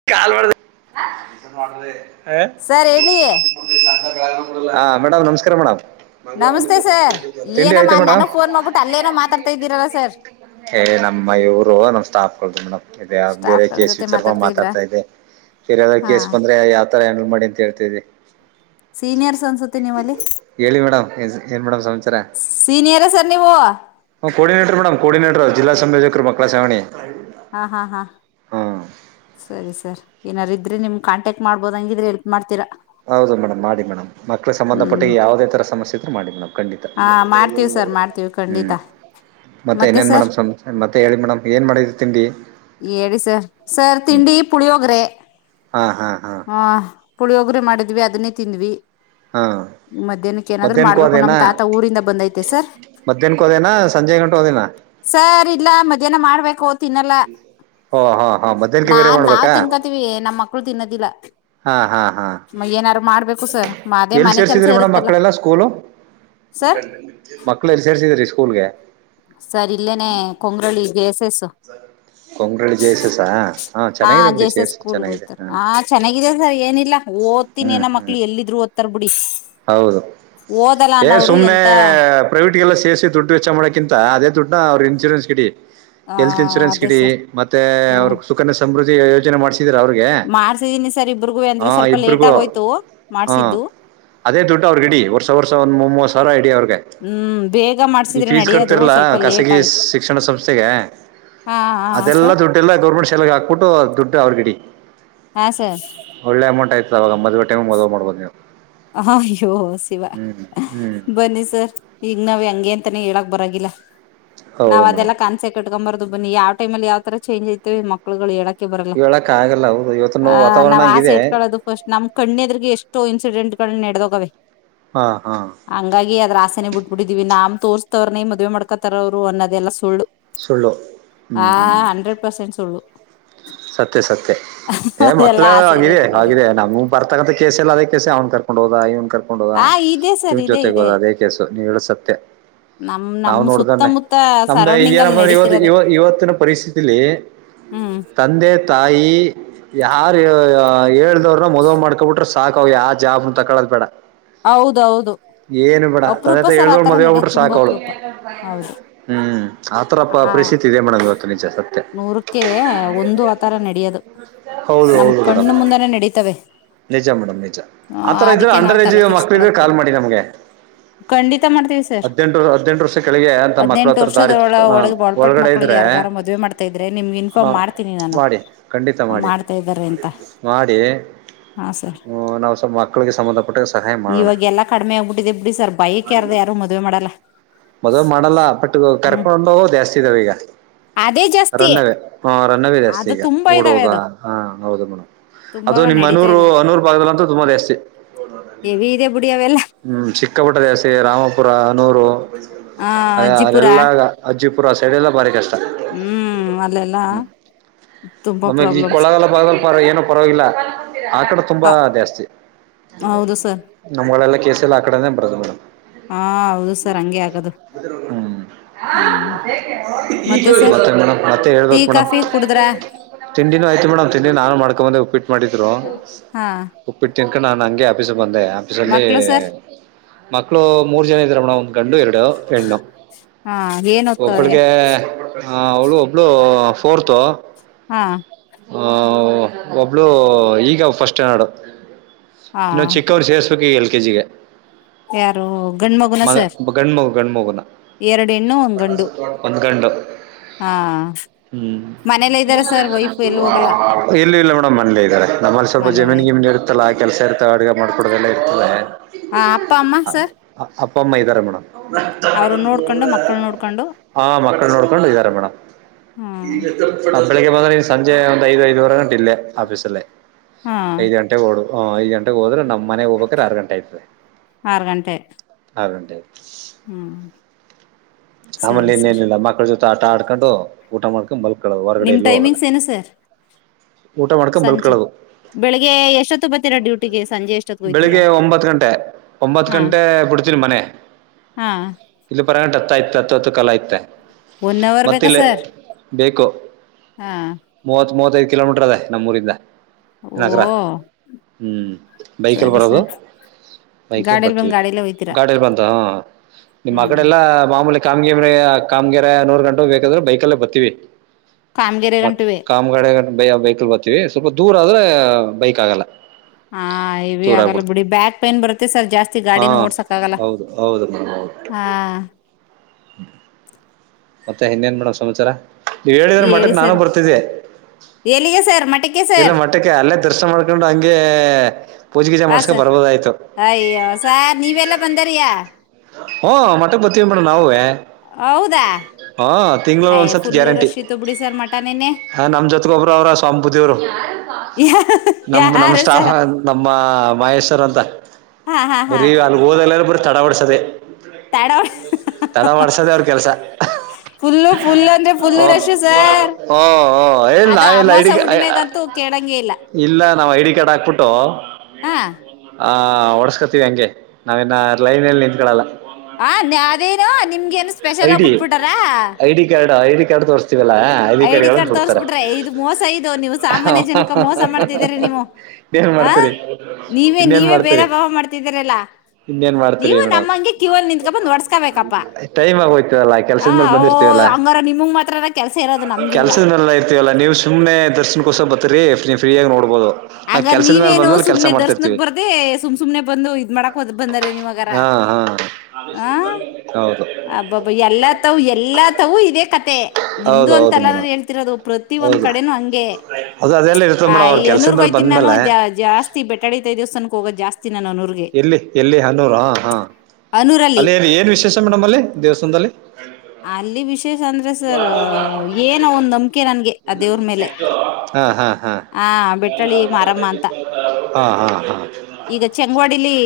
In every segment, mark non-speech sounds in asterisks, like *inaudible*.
*inaudible* *inaudible* Sir ಹೇಳಿ ಹಾ madam ನಮಸ್ಕಾರ ಮೇಡಮ್. ನಮಸ್ತೆ ಸರ್ ತಿಂಡಿ ಏನಮ್ಮ ಆಯ್ತಾ ಮೇಡಮ್ ನನಗ ಫೋನ್ ಮಾಡ್ಬಿಟ್ಟು ಅಲ್ಲೇನೋ ಮಾತಾಡ್ತಾ ಇದ್ದೀರಲ್ಲ ಸರ್. ಹೇ ನಮ್ಮ ಇವರು ನಮ್ ಸ್ಟಾಫ್ ಗಳು ಮೇಡಮ್ ಬೇರೆ ಸ್ಟಾಫ್ಗಳ ಕೇಸ್ ಜೊತೆ ವಿಚಾರ ಮಾತಾಡ್ತಾ ಇದ್ರಾ ಮಾತಾಡ್ ತ ಇದೆ ಏನರ ಹಾ ಕೇಸ್ ಬಂದ್ರೆ ಯಾವ್ ತರ ಹ್ಯಾಂಡಲ್ ಮಾಡಿ ಅಂತ ಹೇಳ್ತ ಇದ್ದೆ. ಸೀನಿಯರ್ಸ್ ಅನ್ಸುತ್ತೆ ನೀವಲ್ಲಿ ಹೇಳಿ ಮೇಡಮ್ ಎನ್ ಏನ್ ಮೇಡಮ್ ಸಮಾಚಾರ. ಸೀನಿಯರ ಸರ್ ನೀವು. ಹ್ಮ್ ಕೊರ್ಡಿನೆಟರ್ ಮೇಡಮ್ ಕೊರ್ಡಿನೆಟರ್ ಜಿಲ್ಲಾ ಸಂಯೋಜಕರು ಮಕ್ಕಳ ಸಹಾಯ ವಾಣಿ. ಹಾ ಹಾ ಹಾ. ಸರಿ ಸರ್ ಏನಾರ ಇದ್ರೆ ನಿಮ್ ಕಾಂಟ್ಯಾಕ್ಟ್ ಮಾಡ್ಬೋದ ಹಂಗಿದ್ರೆ ಹೆಲ್ಪ್ ಮಾಡ್ತೀರಾ. ಹೌದು ಮೇಡಮ್ ಮಾಡಿ ಮೇಡಮ್ ಮಕ್ಕಳಿಗೆ ಸಂಬಂಧಟ್ಟ ಹ್ಮ್ ಯಾವುದೇ ತರ ಸಮಸ್ಯ ಇದರು ಮಾಡಿ ಮೇಡಮ್. ಖಂಡಿತ ಹಾ ಮಾಡ್ತೀವಿ ಸರ್ ಮಾಡ್ತೀವಿ ಖಂಡಿತ ಹ್ಮ್ ಮತ್ ಮತ್ತೆ ಇನ್ನೇನ್ ಸರ್ ಮೇಡಂ ಸಮಾಚಾ ಮತ್ತೆ ಹೇಳಿ ಮೇಡಮ್ ಏನ ಮಾಡಿದ್ರಿ ತಿಂಡಿ. ಹೇಳಿ ಸರ್ ಸರ್ ಹ್ಮ್ ತಿಂಡಿ ಪುಳಿಯೋಗ್ರೆ ಹಾ ಹಾ ಹಾ ಹ್ಮ್. ಪುಳಿಯೊಗರೆ ಮಾಡಿದ್ವಿ ಅದನ್ನೇ ತಿಂದ್ವಿ. ಹಾ ಮಧ್ಯಾಹ್ನಕ್ಕೆ ಏನಾದ್ರು ಮಧ್ಯಾಹ್ನಕ್ಕೂ ಮಾಡ್ಬೇಕು ನಮ್ ತಾತ ಊರಿಂದ ಬಂದೈತೆ ಸರ್. ಮಧ್ಯಾಹ್ನಕ್ಕೂ ಹೋದೇನಾ ಸಂಜೆ ಗಂಟು ಹೋದೇನಾ. ಸರ್ ಇಲ್ಲ ಮಧ್ಯಾಹ್ನ ಮಾಡ್ಬೇಕು ತಿನ್ನಲ್ಲಾ. ಓ ಹಾ ಹಾ ಮಧ್ಯಾಹ್ನಕ್ಕೆ ಬೇರೆ ಮಾಡ್ಬೇಕಾ. ತಿವಿ ನಮ್ಮ ಮಕ್ಳು ತಿನ್ನೋದಿಲ್ಲ. ಹಾ ಹಾ ಹಾ ಏನಾರು ಮಾಡ್ಬೇಕು ಸರ್ ಅದೇ ಎಲ್ಲಿ ಮನೆ ಕೆಲ್ಸ ಸೇರ್ಸಿದ್ರಿ ಮೇಡಮ್ ಇರುತ್ತಲ್ಲ ಮಕ್ಕಳೆಲ್ಲಾ ಸ್ಕೂಲು. ಸರ್ ಮಕ್ಳ ಎಲ್ಲಿ ಸೇರ್ಸಿದ್ರಿ ಸ್ಕೂಲ್ಗೆ. ಸರ್ ಇಲ್ಲೇನೆ Kongralli J S S. Kongralli J S S. ಹಾಂ ಹಾ ಚೆನ್ನಾಗಿದೆ ಬಿಡಿ ಜೇಸ ಎಸ್ ಸೇರಿಸಿ ಚೆನ್ನಾಗಿದೆ ಹಾಂ ಸ್ಕೂಲ್ಗೋಯ್ತಾರಾ ಚೆನ್ನಾಗಿದಾಗಿದೆ ಸರ್ ಏನಿಲ್ಲ ಹ್ಞೂ ಓದ್ತಿನಿನ ಮಕ್ಳು ಹ್ಞೂ ಎಲ್ಲಿದ್ರು ಓದ ತರಬಡಿ ಹೌದು ಏ ಸುಮ್ನೆ ಎಂತ ಪ್ರೈವೇಟಗೆಲ್ಲ ಸೇರಿಸಿ ದುಡ್ಡು ವೆಚ್ಚ ಮಾಡೋಕ್ಕಿ ಅದೇ ದುಡ್ನ ಅವ್ರ ಇನ್ಶೂರೆನ್ಸ ಗಿಡಿ. ಆ ಎಲ್ತ್ ಇನ್ಶೂರೆನ್ಸ್ ಅದೇ ಗಿಡಿ ಸರ್ ಮತ್ತೆ ಅವ್ರ ಹ್ಮ್ ಸುಖನ ಸಮೃದ್ಧಿ ಯೋಜನೆ ಮಾಡ್ಸ ಅವ್ರಿಗೆ ಮಾಡ್ಸಿದೀನಿ ಸರ್ ಇಬ್ರಗುವೆ ಹ ಅಂದ್ರೆ ಸ್ವಲ್ಪ ಲೇಟ್ ಇಬ್ರಗೂ ಆಗೋಯ್ತು ಹ ಮಾಡ್ಸಿದ್ದು ಅದೇ ದುಡ್ಡನ ಅವ್ರಿಗ ಇಡಿ ವರ್ಷ ವರ್ಷ ಒಂದ ಮೂ ಮೂವರು ಸಾವಿರ ಇಡಿ ಅವ್ರಿಗೆ ಹ್ಮ್ ಬೇಗ ಈ ಮಾಡ್ಸಿದ್ರೆ ಫೀಸ್ ನಡಿಯೋದು ಕಟ್ತಿರಲ್ಲ ಸ್ವಲ್ಪ ಲೇಟ್ ಖಾಸಗಿ ಆಯ್ತು ಶಿಕ್ಷಣ ಸಂಸ್ಥೆಗೆ ಹಾ ಹಾ ಅದೆಲ್ಲ ಸರ್ ದುಡ್ಡೆಲ್ಲ ಗೌರ್ಮೆಂಟ್ ಶಾಲೆಗೆ ಹಾಕ್ಬಿಟ್ಟು ದುಡ್ಡು ಅವ್ರ ಗಿಡಿ. ಹಾ ಸ ಒಳ್ಳೆ ಅಮೌಂಟ್ ಆಯ್ತ ಅವಾಗ ಮದುವೆ ಟೈಮ ಮದುವೆ ಮಾಡ್ಬೋದು ನೀವು. ಅಯ್ಯೋ ಶಿವ ಸವಾಯ ಹ್ಞೂ ಹ್ಞೂ ಬನ್ನ ಸ ಈಗ ನಾವ್ ಹೆಂಗೆ ಅಂತಾನೇ ಹೇಳಕ್ ಬರಗಿಲ್ಲ ಹೌದು ನಾವ್ ಅದೆಲ್ಲಾ ಮೇಡಮ್ ಕ ಕಟ್ಕೊಂಬಾರದು ಬನ್ನಿ ಯಾವ ಟೈಮ್ಅಲ್ಲಿ ಯಾವ ತರ ಚೇಜ್ ಐತೆ ಮಕ್ ಮಕ್ಕಳುಗಳ ಹೇಳಕ್ಕೆ ಬರಲ್ಲ ಹೇಳಕ್ ಆಗಲ್ಲ ಹೌದು ಇವತ್ತಿನ ಆ ವಾತಾವರಣ ನಾವ್ ಆಸೆ ಹಂಗಿದೆ ಇಟ್ಕೊಳ್ಳದು. ಫಸ್ಟ್ ನಮ ಕಣ್ಣದ್ರಗೆ ಎಷ್ಟೋ ಇನ್ಸಿಡೆಂಟ್ ಗಳ ನೆಡದೋಗವೆ. ಹಾ ಹಾ ಹಂಗಾಗಿ ಅದ್ರ ಆಸೆನೆ ಬಿಟ್ಬಟ್ಟಿದೀವಿ ನಾಮ್ ತೋರ್ಸ್ತವ್ರನೇ ಮದ್ವೆ ಮಾಡ್ಕೊತಾರ ಅವ್ರು ಅನ್ನೋದೆಲ್ಲ ಸುಳ್ಳು. ಸುಳ್ಳು ಹ್ಞೂ ಹಾ ಹ್ಞೂ ಹಂಡ್ರೆಡ್ ಪರ್ಸೆಂಟ್ ಸುಳ್ಳು. ಸತ್ಯ ಸತ್ಯ ಏ ಮಕ್ಳ ಅದೆಲ್ಲಾ ಆಸೆ ಎಲ್ಲ ಆಗಿದೆ ಹಾಗಿದೆ ಇಟ್ಕೊಂಡಿಲ್ಲ ಆಗಿದೆ ನಮ್ಮ ಬರ್ತಕ್ಕಂತ ಕೇಸ ಎಲ್ಲದೇಸ ಅವ್ ಕರ್ಕೊಂಡ ಹೋದ ಇವ್ ಕರ್ ನೋಡುವ ಆ ಇದೆ ಸರ್ ನಿವ್ ಇದೆ ಜೊತೆಗೆ ಇದೆ ಹೋದ ಅದೇ ಕೇಸು ನೀ ಹೇಳಸತ್ತ. ನಮ್ ನಾವ ನಮ್ ನೋಡ್ದಣೆ ಸುತ್ತಮುತ್ತ ನಮ್ದ ಈಗ ಸರೌಂಡಿಂಗ್ ಅಲ್ಲಿ ಏನಪ್ಪ ಅಂದ್ರೆ ನಡೀತಿರೋದೆ ಇವತ್ತು ಇವತ್ತಿನ ಪರಿಸ್ಥಿತಿಲಿ ಹ್ಮ. ತಂದೆ ತಾಯಿ ಯಾರ ಹೇಳ್ದವ್ರನ್ನ ಮದುವ ಮಾಡ್ಕೊಬಿಟ್ರೆ ಸ ತಕೊ ಯ ಜಾಬನ್ ತಕೊಳ್ಳೋದ ಬೇಡ. ಹೌದ ಹೌದು. ಏನು ಬೇಡ ತನ್ನತ್ತ ಹೇಳ್ದವಳು ಮದ್ವೆ ಆಗ್ಬಿಟರು ತುಂಬಾ ಸಾಕವ್ಳು ಅಪರೂಪ ಹೌದು ಹ್ಮ. ಆ ತರಪ್ಪ ಪರಿಸ್ಥಿತಿ ಇದೆ ಮೇಡಮ್ ಇವತ್ತು ನಿಜ ಸತ್ಯ. ಅಕೆ ಒಂದ ಆತರ ನಡಿಯೋದು ಹೌದು ನಮ ಹೌದು ಕಣ್ಣ ಮೇಡಮ್ ಮುಂದನೇ ನಡೀತವೆ. ನಿಜ ಮೇಡಮ್ ನಿಜ ಹ ಆತರ ಇದ್ರೆ ಅದಕ್ಕೆ ನಾವು ಅಂಡರ್ ಏಜ್ ತಲೆ ಮಕ್ಕಳ ಇದ್ರೆ ಕೆಡ್ಸ್ಕೊಳಕ್ ಹೋಗ ಕಾಲ್ ಮಾಡಿ ನಮ್ಗೆ ಖಂಡಿತ ಮಾಡ್ತೀವಿ ಸರ್ ಹದನೆಂಟ ವರ್ಷ ಹದ್ನೆಂಟ ವರ್ಷ ಕೆಳಗೆ ಅಂತ ಮಕ್ಕಳ ಹದ್ನೆಂಟು ಹತ್ರ ದಾರಿ ವರ್ಷದೊಳ ಅ ಒಳಗೆ ಒಳಪಟ್ಟ ಒಳಗಡೆ ಮಕ್ಳಿಗೆ ಇದ್ರೆ ಯಾರ್ಗಾರ ಮದ್ವೆ ಮಾಡ್ತಾ ಇದ್ರೆ ನಿಮ್ಗೆ ಹಾ ಇನ್ಫಾರ್ಮ್ ಮಾಡ್ತೀನಿ ನಾನು ಮಾಡಿ ಖಂಡಿತ ಮಾಡಿ ಮಾಡ್ತಾ ಇದ್ದಾರೆ ಅಂತ ಮಾಡಿ ಹಾ ಸರ್ ಹ್ಮ ನಾವ್ ಸ ಮಕ್ಕಳಿಗೆ ಸಂಬಂಧ ಕಟ ಸಹಾಯ ಮಾಡೋಣ ಇವಾಗ ಎಲ್ಲ ಕಡಿಮೆ ಆಗ್ಬಿಟ್ಟಿದೆ ಬಿಡಿ ಸರ್ ಬೈಕ್ ಯಾರ ಯಾರದು ಮದ್ವೆ ಮಾಡಲ್ಲ. ಮದ್ವೆ ಮಾಡಲ್ಲ ಬಟ್ ಹ್ಮ್ ಕರ್ಕೊಂಡ ಜಾಸ್ತಿ ಇದ್ದಾವ ಈಗ ಅದೇ ಜಾಸ್ತಿ ಅರನ್ನವೇ ಹ ರನ್ನವೇ ಜಾಸ್ತಿ ಅದು ಈಗ ತುಂಬಾ ಇದಾವೆ ಓಡುವದ ಅದು ಹ ಹೌದು ಬಿಡು ಅದು ತುಂಬಾವ ನಿಮ್ಮ್ ನಡೀತಾ ಅನೂರು ಇದಾವೆ ಅನೂರು ಗಲ್ಲ ಅಂತ ತುಂಬಾ ಜಾಸ್ತಿ. ಎವಿ ಇದೆ ಬಿಡಿ ಅವೆಲ್ಲ ಹ್ಮ ಚಿಕ್ಕಪುಟ್ಟ ದೇಸಿ ರಾಮಪುರ ಅನೂರು ಆ ಅಜ್ಜಿಪುರ ಅರೆಲ್ಲಾ ಅಜ್ಜಪುರ ಸೈಡ ಎಲ್ಲ ಬಾರಿ ಕಷ್ಟ. ಹ್ಮ ಅ ಹ್ಮ ನಮ ಜಿ ಪ್ರಾಬ್ಲಮ್ಸ್ ಕೊಲಗಾಲ ಪಲ್ ಏನ ಪರವಾಗಿಲ್ಲ ಆಟ ಕಡೆ ಹ ತುಂಬಾ ಜಾಸ್ತಿ. ಹೌದು ಸರ್ ನಮ್ಗಳಲ್ಲ ಕಸ ಎಲ್ಲ ಆ ಕಡೆನ ಬರದು ಮೇಡಮ್ ಹಾ ಹೌದು ಸರ್ ಹಂಗೆ ಆಗದು ಹ್ಮ್ ಹ್ಮ್ ಮತ್ತೆ ಮ ಮತ್ತೆ ಟೀ ಹೇಳ್ಬೇಕು ಮೇಡಮ್ ಕಾಫಿ ಕುಡುದ್ರ ತಿಂಡಿನೂ ಆಯ್ತು ಮೇಡಮ್ ತಿಂಡಿ ನಾನು ಮಾಡ್ಕೊಂಬಂದೆ ಉಪ್ಪಿಟ್ಟು ಮಾಡಿದ್ರು ಹಾ ಉಪ್ಪಿಟ್ಟತನ್ಕ ನಾನನ್ ಹಂಗೆ ಆಫೀಸ್ ಬಂದೆ ಆಫೀಸಲ್ಲಿ ಮಕ್ಳು ಸರ್ ಮಕ್ಕಳು ಮೂರ್ ಜ ಇದ್ರಣ ಒ್ ಗಂಡು ಎರಡು ಹೆ್ಣು ಹಾ ಏನ್ ಓದ್ತವ್ರೆ ಒಬ್ಬಳಿಗೆ ಅವಳು ಒಬ್ಬಳು ಕೊರ್ತ ಹಾ ಆ ಒಬ್ಳು ಈಗ ಫಸ್ಟ್ ನಡು ಹಾ ಇನ್ನೊಂದು ಚಿಕ್ಕವ್ರು ಸೇಸ್ಬೇಕು ಎಲ್ ಕೆ ಜಿಗೆ ಯಾರು ಗಂಡ ಮಗುನ ಸರ್ ಗಂಡ್ಮಗು ಗಣ್ಮಗುನ ಎರಡು ಹೆಣ್ಣು ಒಂದ್ ಗಂಡು ಗಂಡ ಹಾ ಹ್ಮ್ ಮನೇಲ್ಲ ಇದ್ದಾರೆ ಸರ್ ವೈಫ್ ಎಲ್ಲಿ ಹೋಗಲ್ಲ ಇಲ್ಲ ಇಲ್ಲ ಮೇಡಮ್ ಮನಲೇ ಇದ್ದಾರೆ ನಮ್ಮಲ್ಲಿ ಸ್ವಲ್ಪ ಮನೇಲ್ಲ ಜಮೀನ್ ಗಿಮಿನ ಇದ್ದಾರೆ ಇ ಇಲ್ಲ ಆ ಕೆಲಸ ಇರ್ತವೆ ಅಡುಗೆ ಮಾಡ್ಕೊಡದೆಲ್ಲ ಇರ್ತದೆ ಹ ಅಪ್ಪ ಅಮ್ಮಾ ಸರ್ ಅಪ್ಪ ಅಮ್ಮ ಇದ್ದಾರೆ ಮೇಡಮ್ ಅವರು ನೋಡ್ಕೊಂಡು ಮಕ್ಕಳು ನೋಡ್ಕೊಂಡು ಹಾ ಮಕ್ಳು ನೋಡ್ಕೊಂಡು ಇದ್ದಾರೆ ಮೇಡ ಹಾ ಆ ಬೆಳಗ್ಗೆ ಬಂದ್ರೆ ನೀನ್ ಸಂಜೆ ಒಂದ್ ಐದು ಐದುವರೆ ಗಂಟ ಇಿಲ್ಲೆ ಆಫೀಸಲ್ಲೇ ಹಾ ಐದು ಗಂಟೆ ಗ ಓಡು ಹ ಐದುಂಟೆಗೆ ಹೋದ್ರ ನಮ್ಮ ಮನೆಗೆ ಹೋಗಬೇಕಕ್ರ ಆರು ಗಂಟ ಆಯತದೆ ಆರು ಗಂಟೆ ಹದಟೆ ಹ್ಮ್ ಆಮೇಲೆ ಸರಿ ಸರ್ ಇನ್ನೇನಿಲ್ಲ ಮಕ್ಕಳ ಜೊತೆ ಆಟ ಆಡ್ಕೊಂಡು ಊಟ ಮಾಡ್ಕೊಂಡು ಮಲ್ಕಳದು ಹೊರಗಡೆ ನಿಮ್ ಎಲ್ಲೂ ಹೋಗಲ್ಲ ಟೈಮಿಂಗ್ಸ್ ಏನು ಸರ್ ಊಟ ಮಾಡ್ಕೊಂಡ ಸಂಜೆ ಮಲ್ಕಳೋದು ಬೆಳಿಗ್ಗೆ ಎಷ್ಟೊತ್ತು ಬರ್ತೀರಾ ಡ್ಯೂಟಿಗೆ ಸಂಜೆ ಎಷ್ಟೊತ್ತು ಹೋಯ್ತೀರಾ ಬೆಳಿಗ್ಗೆ ಒಂಬತ್ ಗಂಟೆ ಒಂಬತ್ ಹಾ ಗಂಟೆ ಬಿಡ್ತ ಮೆ ಹಾ ಇಲ್ಲಿ ಪರಂಗ ಹತ್ತ ಆಯತ ಅತ್ತವತ್ತು ಕಾಲ ಐತೆ ಒನ್ ಅವರ್ ಮತ್ತ ಬೇಕಾ ಇಲ್ಲ ಸರ್ ಬೇಕು ಹಾ ಮೂವತ್ ಮೂವತ್ತೈದು ಕಿಲೋಮೀಟರ್ ಅದೇ ನಮ್ಮೂರಿಂದ ನಗರ ಓಹ ಹ್ಮ್ ಬೈಕ್ ಎಲ್ ಸರಿ ಬರೋದು ಸರ್ ಬೈಕ್ಲ್ಲಿ ಗಾಡಿಯಲ್ಲಿ ಬಂದ್ ಬರ್ತವಿ ಗಾಡಿಯಲ್ಲೇ ಹೋಯ್ತೀರಾ ಗಾಡಿಯಲ್ಲಿ ಬಂತ ನಿಮ್ಮ್ ಅ ಹ್ಮ್ ಕಡೆ ಎಲ್ಲಾ ಮಾಮೂಲಿ ಕಾಮಗಿರಿ ಕಾಮಗೆರ ನೂರು ಗಂಟೆೆಗೆ ಬೇಕಾದ್ರೆ ಬೈಕಲ್ಲೇ ಬರ್ತೀವಿ ಕಾಮಗೆರೆ ಗಂಟುವೆ ಮಟ್ಟಾಮ ನಮ್ಮ್ ಕಡೆ ಬ ಬೈಕಲ್ ಬರ್ತೀವಿ ಸ್ವಲ್ಪ ದೂರ ಆದ್ರೆ ಬೈಕ್ ಆಗಲ್ಲ ಹಾ ಇವಿ ದೂರ ಆಗಲ್ಲ ಆಗ್ಬಿಡ್ತು ಬಿಡಿ ಬ್ಯಾಕ್ ಪೈನ್ ಬರುತ್ತೆ ಸರ್ ಜಾಸ್ತಿ ಹಾ ಗಾಡಿನ ಓಡ್ಸಕ್ ಆಗಲ್ಲ ಹೌದು ಹೌದು ಮ್ಯಡ್ ಹಾಂ ಹ್ಮ ಮತ್ತೆ ಇನ್ನೇನ್ ಮೇಡಮ್ ಸಂಚಾರ ನೀವ್ ಹೇಳಿದ್ರೆ ಹೇಳಿ ಮಠಕ್ ನಾನು ಸರ್ ಬರ್ತಿದ್ದೆ ಎಲ್ಲಿಗೆ ಸರ್ ಮಠಕ್ಕೆ ಇಲ್ಲ ಸರ್ ಮ ಟ್ಟಕ್ಕೆ ಅಲ್ಲೇ ದರ್ಶನ ಮಾಡ್ಕೊಂಡು ಹಂ ಪೂಜೆಗೀಜೆ ಹಾ ಮಾಡ್ಸ್ಕೊಂಡ ಸರ್ ಬರಬೋದಾಗಿತ್ತು ಅಯ್ಯೋ ಸ ನೀವೆಲ್ಲ ಬಂದಾರಯಾ ಓ ಮಟ್ಟಕ್ ಬರ್ತೀವಿ ಮೇಡಮ್ ನಾವೇ ಹೌದಾ ಹಾ ತಿಂಗಳ ಅಯ್ ಒಂದ್ಸತ್ ಫುಲ್ಲು ಗ್ಯಾರಂಟಿ ರಶ್ ಇತ್ತು ಬಿಡಿ ಸರ್ ಮಠ ನೆನ್ನೆ ಹಾಂ ನಾಮ ಜೋತಗಬರು ಅವರಾ ಸ್ವಾಮಪೂಜಿಯವರು ನಮ ನಮ್ಮ್ ಯಾರು ಸ್ಟಾಫ ಸರ್ ನಮ್ಮ ಮಹೇಶ್ವರ್ ಅಂತ ಹಾ ಹಾ ಹಾ ಹೋದಲೆಲ್ಲಾ ತಡೆ ಹೊಡ್ಸದೆೇ ತಡ ತಡೇ ಹೊಡಿಡ್ಸದೆೇ ಅವ್ರ ಕೆಲಸ ಫುಲ್ಲು ಫುಲ್ ಅಂದ್ರೆ ಹ ಫುಲ್ಲು ಹ ರಶ್ ಹ. ಸರ್ *unintelligible* ಕೆಳಂಗೆಯಿಲ್ಲ. ಇಲ್ಲ ನಾವ್ ಐಡಿ ಕಾರ್ಡ್ ಹಾಕ್ಬಿಟ್ಟು. ಹಾ ಆ ಡ್ಸ್ಕೋತಿವಿ ಹಂಗೆ ನಾವೇನ್ನ ಲೈನ್ಲ್ಲಿ ನಿಂತ್ಕಳಲ್ಲ. ಹ ಅದೇನು ನಿಮ್ಗೇನು ಸ್ಪೆಷಲ್ಹಾಗಿ ಐಡಿ ಬಿಟ್ಬಿಟಾರ. ಐಡಿ ಕಾರ್ಡ್ ಐಡಿ ಕಾರ್ಡ್ ತೋರಿಸು ಚಿದಲ ಐ ಅಕರಿ ಡಿ ಕಾರ್ಡ್ ಹುಡ್ತಾರ ತೋರಿಸ್ಬಿಟ್ರೆ ಇದು ಮೋಸ ಇದು ನೀವು ಹ ಸಾಮಾನ್ಯ ಹ ಜನಕ್ಕೆ ಹ ಮೋಸ ಮಾಡ್ತಿದ್ದೀರಿ ಹ. ನೀವು ಇನ್ನೇನ್ ಆ ಮಾಡ್ತರಿ ನೀವೇ ಇನ್ನೇನ್ ನೀವೇ ಭೇದ ಮಾಡ್ತರಿ ಭಾವ ಮಾಡ್ತಿದ್ದೀರಲ್ಲ ಇನ್ನೇನ್ ಮಾಡ್ತರಿ ನೀವು ಮೇಡಂ ನಮ್ಮಂಗೆ ಕ್ಯೂ ಅಲ್ಲಿ ನಿಂತ್ಕೊಂಡ್ಬಂದು ಒಡ್ಸ್ಕೋಬೇಕಪ್ಪ ಟೈಮ್ ಆಗೋಯ್ತವಲ್ಲಾ ಆ ಕೆಲ್ಸದ ಮೇಲ್ ಓ ಬಂದಿರ್ತವಲ್ಲ. ಹಂಗಾರ ನಿಮಗ್ ಮಾತ್ರ ಕೆಲಸ ಇರೋದು ನಮ್ಗಿಲ್ವಾ ಕೆಲ್ಸದನೆೆಲ್ಲ ಇರ್ತವಲ್ಲಾ ನೀವು ಸುಮ್ನೆ ದರ್ಶನ್ಕೋಸ್ಕ ಬರ್ರಿ ನೀವು ಫ್ರೀಯಗಿ ನೋಡ್ಬೋದು. ನಾ ಆಂಗಾರ ಕೆಲ್ಸದ ಮೇಲೆ ನೀವೇನು ಬಂದ್ಮೇಲೆ ಕೆಲ್ಸ ಸುಮ್ನೆ ದರ್ಶನಕ್ ಮಾಡ್ತಿರ್ತೀವಿ ಬರ್ದೆ ಸುಮ್ ಸುಮ್ನೆ ಬಂದು ಇದ್ ಮಾಡಕ್ ಹದ್ ಬಂದಾರ ನಿವ್ಗರ. ಹಾ ಹಾ *inaudible* ಹ ಹೌದು ಅಬ್ಬಬ್ಬ ಎಲ್ಲ ತವು ಎಲ್ಲಾ ತವು ಇದೇ ಕತೆೆ ನಿಮ್ದು ಹೌದು ಅಂತೆ ಹೌದು ಎಲ್ಲ ಮೇಡಮ್ ಹೇಳ್ತಿ ರೋದು ಪ್ರತಿ ಒಂದ್ ಹೌದು ಕಡೆನುೂ ಹಂಗೆ. ಅದು ಅದೆಲ್ಲ ಇರ್ತ ಆ ಮೇಡಂಮ್ ಅವ್ರ ಈ ಅನೂರ್ಗ್ ಕೆಲ್ಸಿಂದ ಬ ನಾನು ಜಾಸ್ತಿ ಬೆಟ್ಟಹಳ್ಳಿ ತಾಯಿ ದೇವಸ್ಥಾನಕ್ಕೆ ಹೋಗೋದು ಜಾಸ್ತಿ ನಾನು ಹನೂರಿಗೆ ಎಲ್ಲಿ ಎಲ್ಲಿ ಹನೂರ ಹಾಂ ಹಾಂ ಅನೂರಲ್ಲಿ ಅಲ್ಲಿ ಎಲ್ಲಿ ಏನು ವಿಶೇಷ ಮೇಡಮ್ ಅಲ್ಲಿ ದೇವಸ್ಥಾನದಲ್ಲಿ ಅಲ್ಲಿ ವಿಶೇಷ ಅಂದ್ರೆ ಸರ್ ಏನ ಒಂದ ನಂಬಿಕೆ ನನ್ಗೆ ಆ ದೇವ್ರ ಮೇಲೆ. ಹಾ ಹಾ ಹಾ ಬೆಟ್ಟಳ್ಳಿ ಮಾರಮ್ಮ ಅಂತ. ಹಾ ಹಾ ಹಾ ಈಗ ಚಂಗ್ವಾಡಿಲಿ.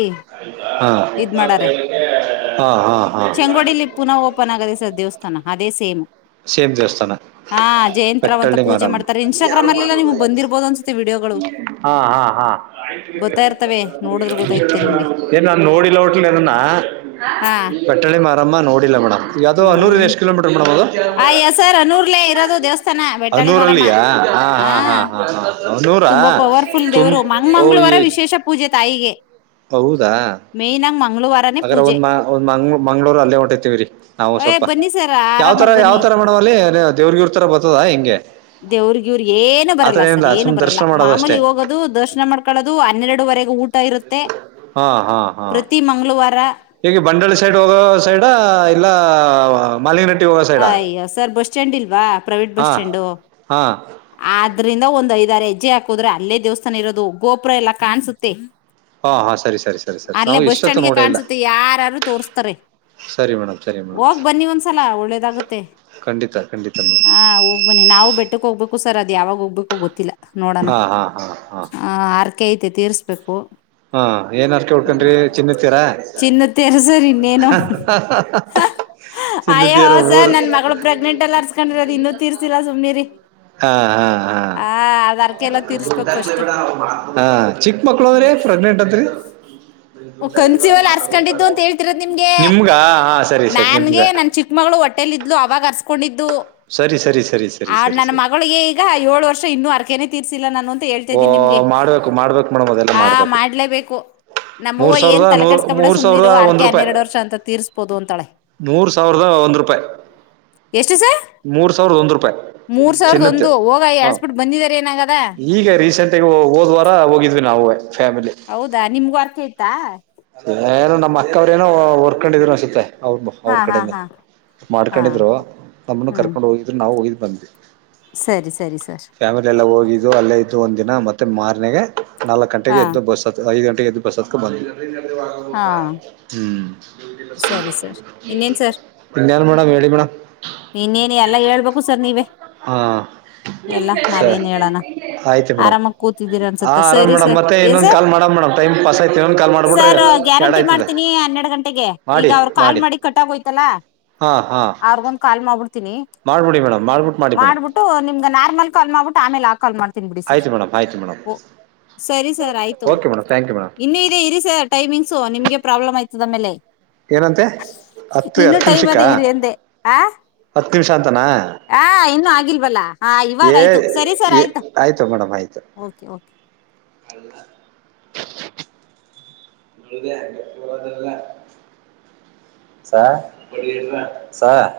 ಹಾ ಹಾ ಹಾ ಹಾ. ಬೆಂಗೋಡಿಲಿ. ಪುನಃ ಓಪನ್ ಆಗದೆ ಸರ್ ದೇವಸ್ಥಾನ ಅದೇ ಸೇಮ್. ಸೇಮ್ ಜೇಷ್ಠಾನ ಹಾ ಜಯಂತರಾವ್ ಅಂತ ಬೆಟ್ಟೊಳ್ಳಿ ಮಾರ ಪೂಜೆ ಮಾಡ್ತಾರೆ ಇನ್ಸ್ಟಾಗ್ರಾಮ್ ಅಲ್ಲೆಲ್ಲ ನಿಮ್ಗ್ ಬಂದಿರ್ಬೋದು ಅನ್ಸುತ್ತೆ ವಿಡಿಯೋಗಳು ಹಾ ಹಾ ಹಾ ಬರ್ತಾ ಇರ್ತವೆ ನೋಡಿದ್ರೆ ಗೊತ್ತಾಯ್ತೆ ನಿಮ್ಗೆ ಏನ್ ನು ನೋಡಿಲ್ಲ ಒಟ್ಲನ್ನಟ್ಟ. ಹಾ ಚಳಿ ಮಾರಮ್ಮ ನೋಡಿಲ್ಲ ಮೇಡ್ ಯವುದೋ ಅರಿ ಹ್ಮ್ ಎಷ್ಟು ಕಿಲೂಮೀಟರ್ ಮೇಡ್ ಅದು. ಆ ಎಸರ್ ಅನೂರ್ಲ ಇರೋದು ದೇವಸ್ಥಾನ ಬೆಟ್ಟಾಳಿ ಮರಮ್ಮ ಹನೂರಲ್ಲಿಯಾ ಹಾ. ಹಾ ಹಾ ಹನೂರಾ ತುಂಬಾ ಪವರ್ಫುಲ್ ತುಮ್ ದೇವ್ರು ಮಂಗ ಓ ಮಂಗಳವಾರ ವಿಶೇಷ ಪೂಜೆ ತಾಯಿಗೆ. ಹೌದ? ಮೇಯ ನ್ ಮಂಗಳವಾರ. ಅಗಾರ ಒಂದ್ ಒಂದ್ ಮಂಗಳೂರು ಅಲ್ಲೇ ಹೊಂಟತಿವಿರಿ ನಾವು ಏ ಸ್ವಲ್ಪ ಬನ್ನಿ ಸರ್ ಯಾವ್ ತರ. ಆರಾಮಾಗ್ ಯಾವ ಬನ್ನಿ ತರ ಮಾಡೋವ ದೇವ್ರಗಿವ್ರ ತರ ಬತ್ತದ ಹೆಂಗೆ. ದೇವ್ರಿಗೆ ಇವ್ರ ಏನು ಬರಲ್ಲ ಆತರ ಸರ್ ಏನಿಲ್ಲ ಏನು ಸುಮ್ ಬರಲ್ಲ ದರ್ಶನ ಮಾಡೋದಷ್ಟೇ ಮಾಮೂಲಿ ಹೋಗೋದು ದರ್ಶನ ಮಾಡ್ಕ. ಕಳದು ಹನ್ನೆರಡುವರೆಗೆ ಊಟ. ಇರುತ್ತೆ ಹಾ ಹಾ ಹಾ ಪ್ರತಿ ಮಂಗಳವಾರ. ಈಗ ಬಂಡಳಿ ಸೈಡ್ ಹೋಗೋ ಸೈಡ ಇಲ್ಲ. *unintelligible* ಅಯ್ಯೋ ಸರ್ ಬಸ್ ಸ್ಟ್ಯಾಂಡ್ ಇಲ್ವಾ ಪ್ರೈವೇಟ್ ಬಸ್ ಹಾ ಸ್ಟ್ಯಾಂಡು. ಹಾ ಆದ್ರಿಂದ ಒಂದ್ ಐದಾರು ಹೆಜ್ಜೆ ಹಾಕುದ್ರೆ ಅಲ್ಲೇ ದೇವಸ್ಥಾನ ಇರೋದು ಗೋಪುರ ಎಲ್ಲಾ ಕಾಣ್ಸುತ್ತೆ ಹಾ ಹಾ ಸರಿ ಸರಿ ಸರಿ ಸರಿ ಅಲ್ಲೇ ನಾವು ಬಸ್ ಇಷ್ಟೊತ್ತು ಸ್ಟ್ಯಾಂಡ್ಗೆ ನೋಡೇ ಇಲ್ಲ ಕಾಣ್ಸುತ್ತೆ ಯಾರಾರು ತೋರ್ಸ್ತಾರೆ. ಸರಿ ಮೇಡಮ್ ಸರಿ ಮೇಡಮ್ ಹೋಗ್ ಬನ್ನಿ ಒಂದ್ಸಲ ಒಳ್ಳೇದಾಗ್ಲಿ. ಆಗುತ್ತೆ ಖಂಡಿತ ಖಂಡಿತ ಮೇಡಮ್ ಹೋಗ್ಬನ್ನಿ ನಾವು ಬೆಟ್ಟಕ್ ಹೋಗ್ಬೇಕು ಸರ್ ಅದ ಯಾವಾಗ ಹೋಗ್ಬೇಕು ಗೊತ್ತಿಲ್ಲ. ನೋಡೋಣ ಹಾ ಹಾ ಹಾ ಹಾ ಹರಕೆ ಐತೆ ತೀರ್ಸ್ಬೇಕು. ಹಾ ಏನ್ ಹರಿಕೆ ಹ್ಮ್ ಹೊತ್ತಿಕೊಂಡ್ರಿ ಚಿನ್ನದತೇರ. ಚಿನ್ನ ತೀರ್ಸರ್ ಇನ್ನೇನು ಅಯ್ಯೋ ಚಿನ್ನದಂತೆರು ಸರ್ ನನ್ ಮಗಳು ಪ್ರೆಗ್ನೆಂಟ್ ಅಲ್ಲಿ ಹರಾಸಿಕೊಂಡಿರೋದು ಅದು ಇನ್ನುೂ ತೀರಿಸಿಲ್ಲ ಸುಮ್ನೆರೀ. ಹಾ ಹಾ ಹಾ ಎಲ್ಲ ತೀರ್ಸ್ಬೇಕ್ ಫಸ್ಟ್ ಚಿಕ್ಕ ಮಕ್ಕ್ಳು ಹ್ಮ್ ಪ್ರೆಗ್ನೆಟ್ ಅಂದ್ರಿ ಕನ್ಸಿವಲ್ ಹರ್ಸ್ಕೊಂಡಿದ್ದು ಅಂತ ಹೇಳ್ತಿರೋದು ನಿಮಗೆ ನಿಮ್ಗ ಹಾ ಸರಿ ಸರಿ ನಿಮ್ಗ ನನ್ಗೆ ನನ್ ಚಿಕ್ಕ ಚಿಕ್ಕ ಮಗಳು ಹೊಟ್ಟೆಲ್ಲಿ ಇದ್ಲು ಅವಾಗ ಹರ್ಸ್ಕೊಂಡಿದ್ದು ಸರಿ ಸರಿ ಸರಿ ಸರಿ ಸರಿ ಸರಿ ಈಗ ಏಳು ವರ್ಷ ಇನ್ನುೂ ಅರ್ಕೆನೆ ತೀರಿಸಿಲ್ಲ ನಾನು. ಹೇಳ್ತಾ ಓ ಇದ್ದೀನಿ ನಿಮ್ಗೆ ಮಾಡ್ಬೇಕು ಮಾಡ್ಬೇಕು ಮೇಡಮ್ ಅದೆಲ್ಲ ಆ ಮಾಡ್ಬೇಕು ಮಾಡ್ಲೇಬೇಕು ನಮ್ಮ ಮೂರ್ ಅವ್ವಾ ಏನ್ ಸಾವಿರದ ನೂರ್ ತಲೆಕೆಡಿಸ್ಕೊಬೇಡ ಮೂರ್ ಸುಮನೇರು ಸಾವಿರದ ಅರ್ಕೆ ಹನ್ನೆರಡು ವರ್ಷ ಅಂತ ತೀರ್ಸ್ಬೋದು ಅಂತಳೆ. ನೂರು ಸಾವಿರದ ಒಂದ್ ರೂಪಾಯಿ ಎಷ್ಟು ಸರ್ ಮೂರ್ ಸಾವಿರದ ಒಂದ್ ರೂಪಾಯಿ ಮೂರ್ ಸಾವಿರದ ಚಿನ್ನತ್ತೆ ಒಂದು ಹೋಗ ಹ ಎಳ್ಸ್ಬಿಟ್ಟು ಬಂದಿದಾರ ಏನಾಗದ. ಈಗ ರೀಸೆಂಟ್ಗ ಹೋದ ವಾರ ಹೋಗಿದ್ವಿ ನಾವು ಫ್ಯಾಮಿಲಿ. ಹೌದಾ ನಿಮ್ಗೂ ಅರ್ಕೆ ಇತ್ತ. ಏನೋ ನಮ್ಮ ಅಕ್ಕವ್ರ ಏನೋ ಹೊರ್ಕೊಂಡಿದ್ರು ಅನ್ಸುತ್ತೆ. ಅವರು ಅವ್ರ ಹಾ ಹಾ ಕಡೆನ ಹಾ ಹಾ ಮಾಡ್ಕೊಂಡಿದ್ರು ನಮ್ಮನ್ನು ಹ್ಮ್ ಕರ್ಕೊಂಡು ಹೋಗಿದ್ರು ನಾವು ಹೋಗಿದ್ವಿ ಬಂದ್ವಿ. ಸರಿ ಸರಿ ಸರ್ ಫ್ಯಾಮಿಲಿ ಎಲ್ಲ ಹೋಗಿದ್ದು ಅಲ್ಲೇ ಇದ್ದು ಒಂದು ದಿನ ಮತ್ತೆ ಮಾರನೆಗೆ ನಾಲ್ಕು ಗಂಟೆಗೆ ಹಾ ಇದ್ದು ಬಸ್. ಐದು ಗಂಟೆಗೆ ಎದ್ದು ಬಸ್ ಹತ್ತಿಕೊಂಡು ಬಂದ್ವಿ ಹಾ ಹ್ಮ್ ಸರಿ ಸರ್ ಇನ್ನೇನ್ ಇನೇನು ಮೇಡಂ ಹೇಳಿ ಮೇಡಂ. ಇನ್ನೇನ ಎಲ್ಲ ಹೇಳ್ಬೇಕು ಸರ್ ನೀವೇ. ಹಾ ಎಲ್ಲಾ ಸರಿ ನಾವೇನ್ ಹೇಳಣ ಆಯ್ತು ಮೇಡಮ್ ಆರಾಮಾಗ ಕೂತಿದ್ದೀರ ಹಾ ಅನ್ಸುತ್ತ ಆರಾಮ್ ಸರಿ ಮೇಡಮ್ ಸರ್ ಮತ್ತೆ ಏನ್ ಇನ್ನೊಂದ್ ಸರ್ ಕಾಲ್ ಮಾಡಮ್ ಮೇಡಮ್ ಟೈಮ್ ಪಾಸ್ ಆಯ್ತು ಇನ್ನೊಂದ್ ಕಾಲ್ ಮಾಡ್ಬಿಟ್ರೆ ಸರ್ ಎರಡ್ ಗ್ಯಾರಂಟಿ ಆಯ್ತದೆ ಮಾಡ್ತೀನಿ ಹನ್ನೆರಡು ಗಂಟೆಗೆ. ಈಗ ಅವ್ರರು ಕಾಲ್ ಮಾಡಿ ಕಟ್ಟಾಗೋಯ್ತಲ್ಲ. ಹಾ ಹಾ ಅವ್ರಗೊಂದ್ ಕಾಲ್ ಮಾಡ್ಬಿಡ್ತೀನಿ. ಮಾಡ್ಬಿಡಿ ಮೇಡಮ್ ಮಾಡ್ಬಿಟ್ಟು ಮಾಡಿ ಮೇಡಮ್ ಮಾಡ್ಬಿಟ್ಟು ನಿಮ್ಗ ನಾರ್ಮಲ್ ಕಾಲ್ ಮಾಡ್ಬಿಟ್ಟು ಆಮೇಲೆ ಆ ಕಾಲ್ ಮಾಡ್ತೀನ್ ಬಿಡಿ ಸರ್. ಆಯ್ತು ಮೇಡಮ್ ಆಯ್ತು ಮೇಡಮ್ ಓ ಸರಿ ಸರ್ ಆಯ್ತು okay madam thank you madam ಇನ್ನುೂ ಇದೆ ಇರಿ ಸರ್. ಟೈಮಿಂಗ್ ನಿಮ್ಗೆ ಪ್ರಾಬ್ಲ್ ಆಯ್ತದೆ ಆಮೇಲೆ. ಏನಂತೆ ಹತ್ತು ಇನ್ನೂ ಹತ್ತು ಟೈಮ್ ನಿಮಿಷಕ್ಕ ಅದೇ ಇರಿ ಎಂದೆ ಹತ್ತು ನಿಮಿಷ ಅಂತಾನ. ಹ ಇನ್ನುೂ ಆಗಿಲ್ಬಲ್ಲಾ ಹಾ ಇವಾಗ ಆಯ್ತು ಸರಿ ಸರ್ ಆಯ್ತು *inaudible* *unintelligible* ಸರ್ ಸರ್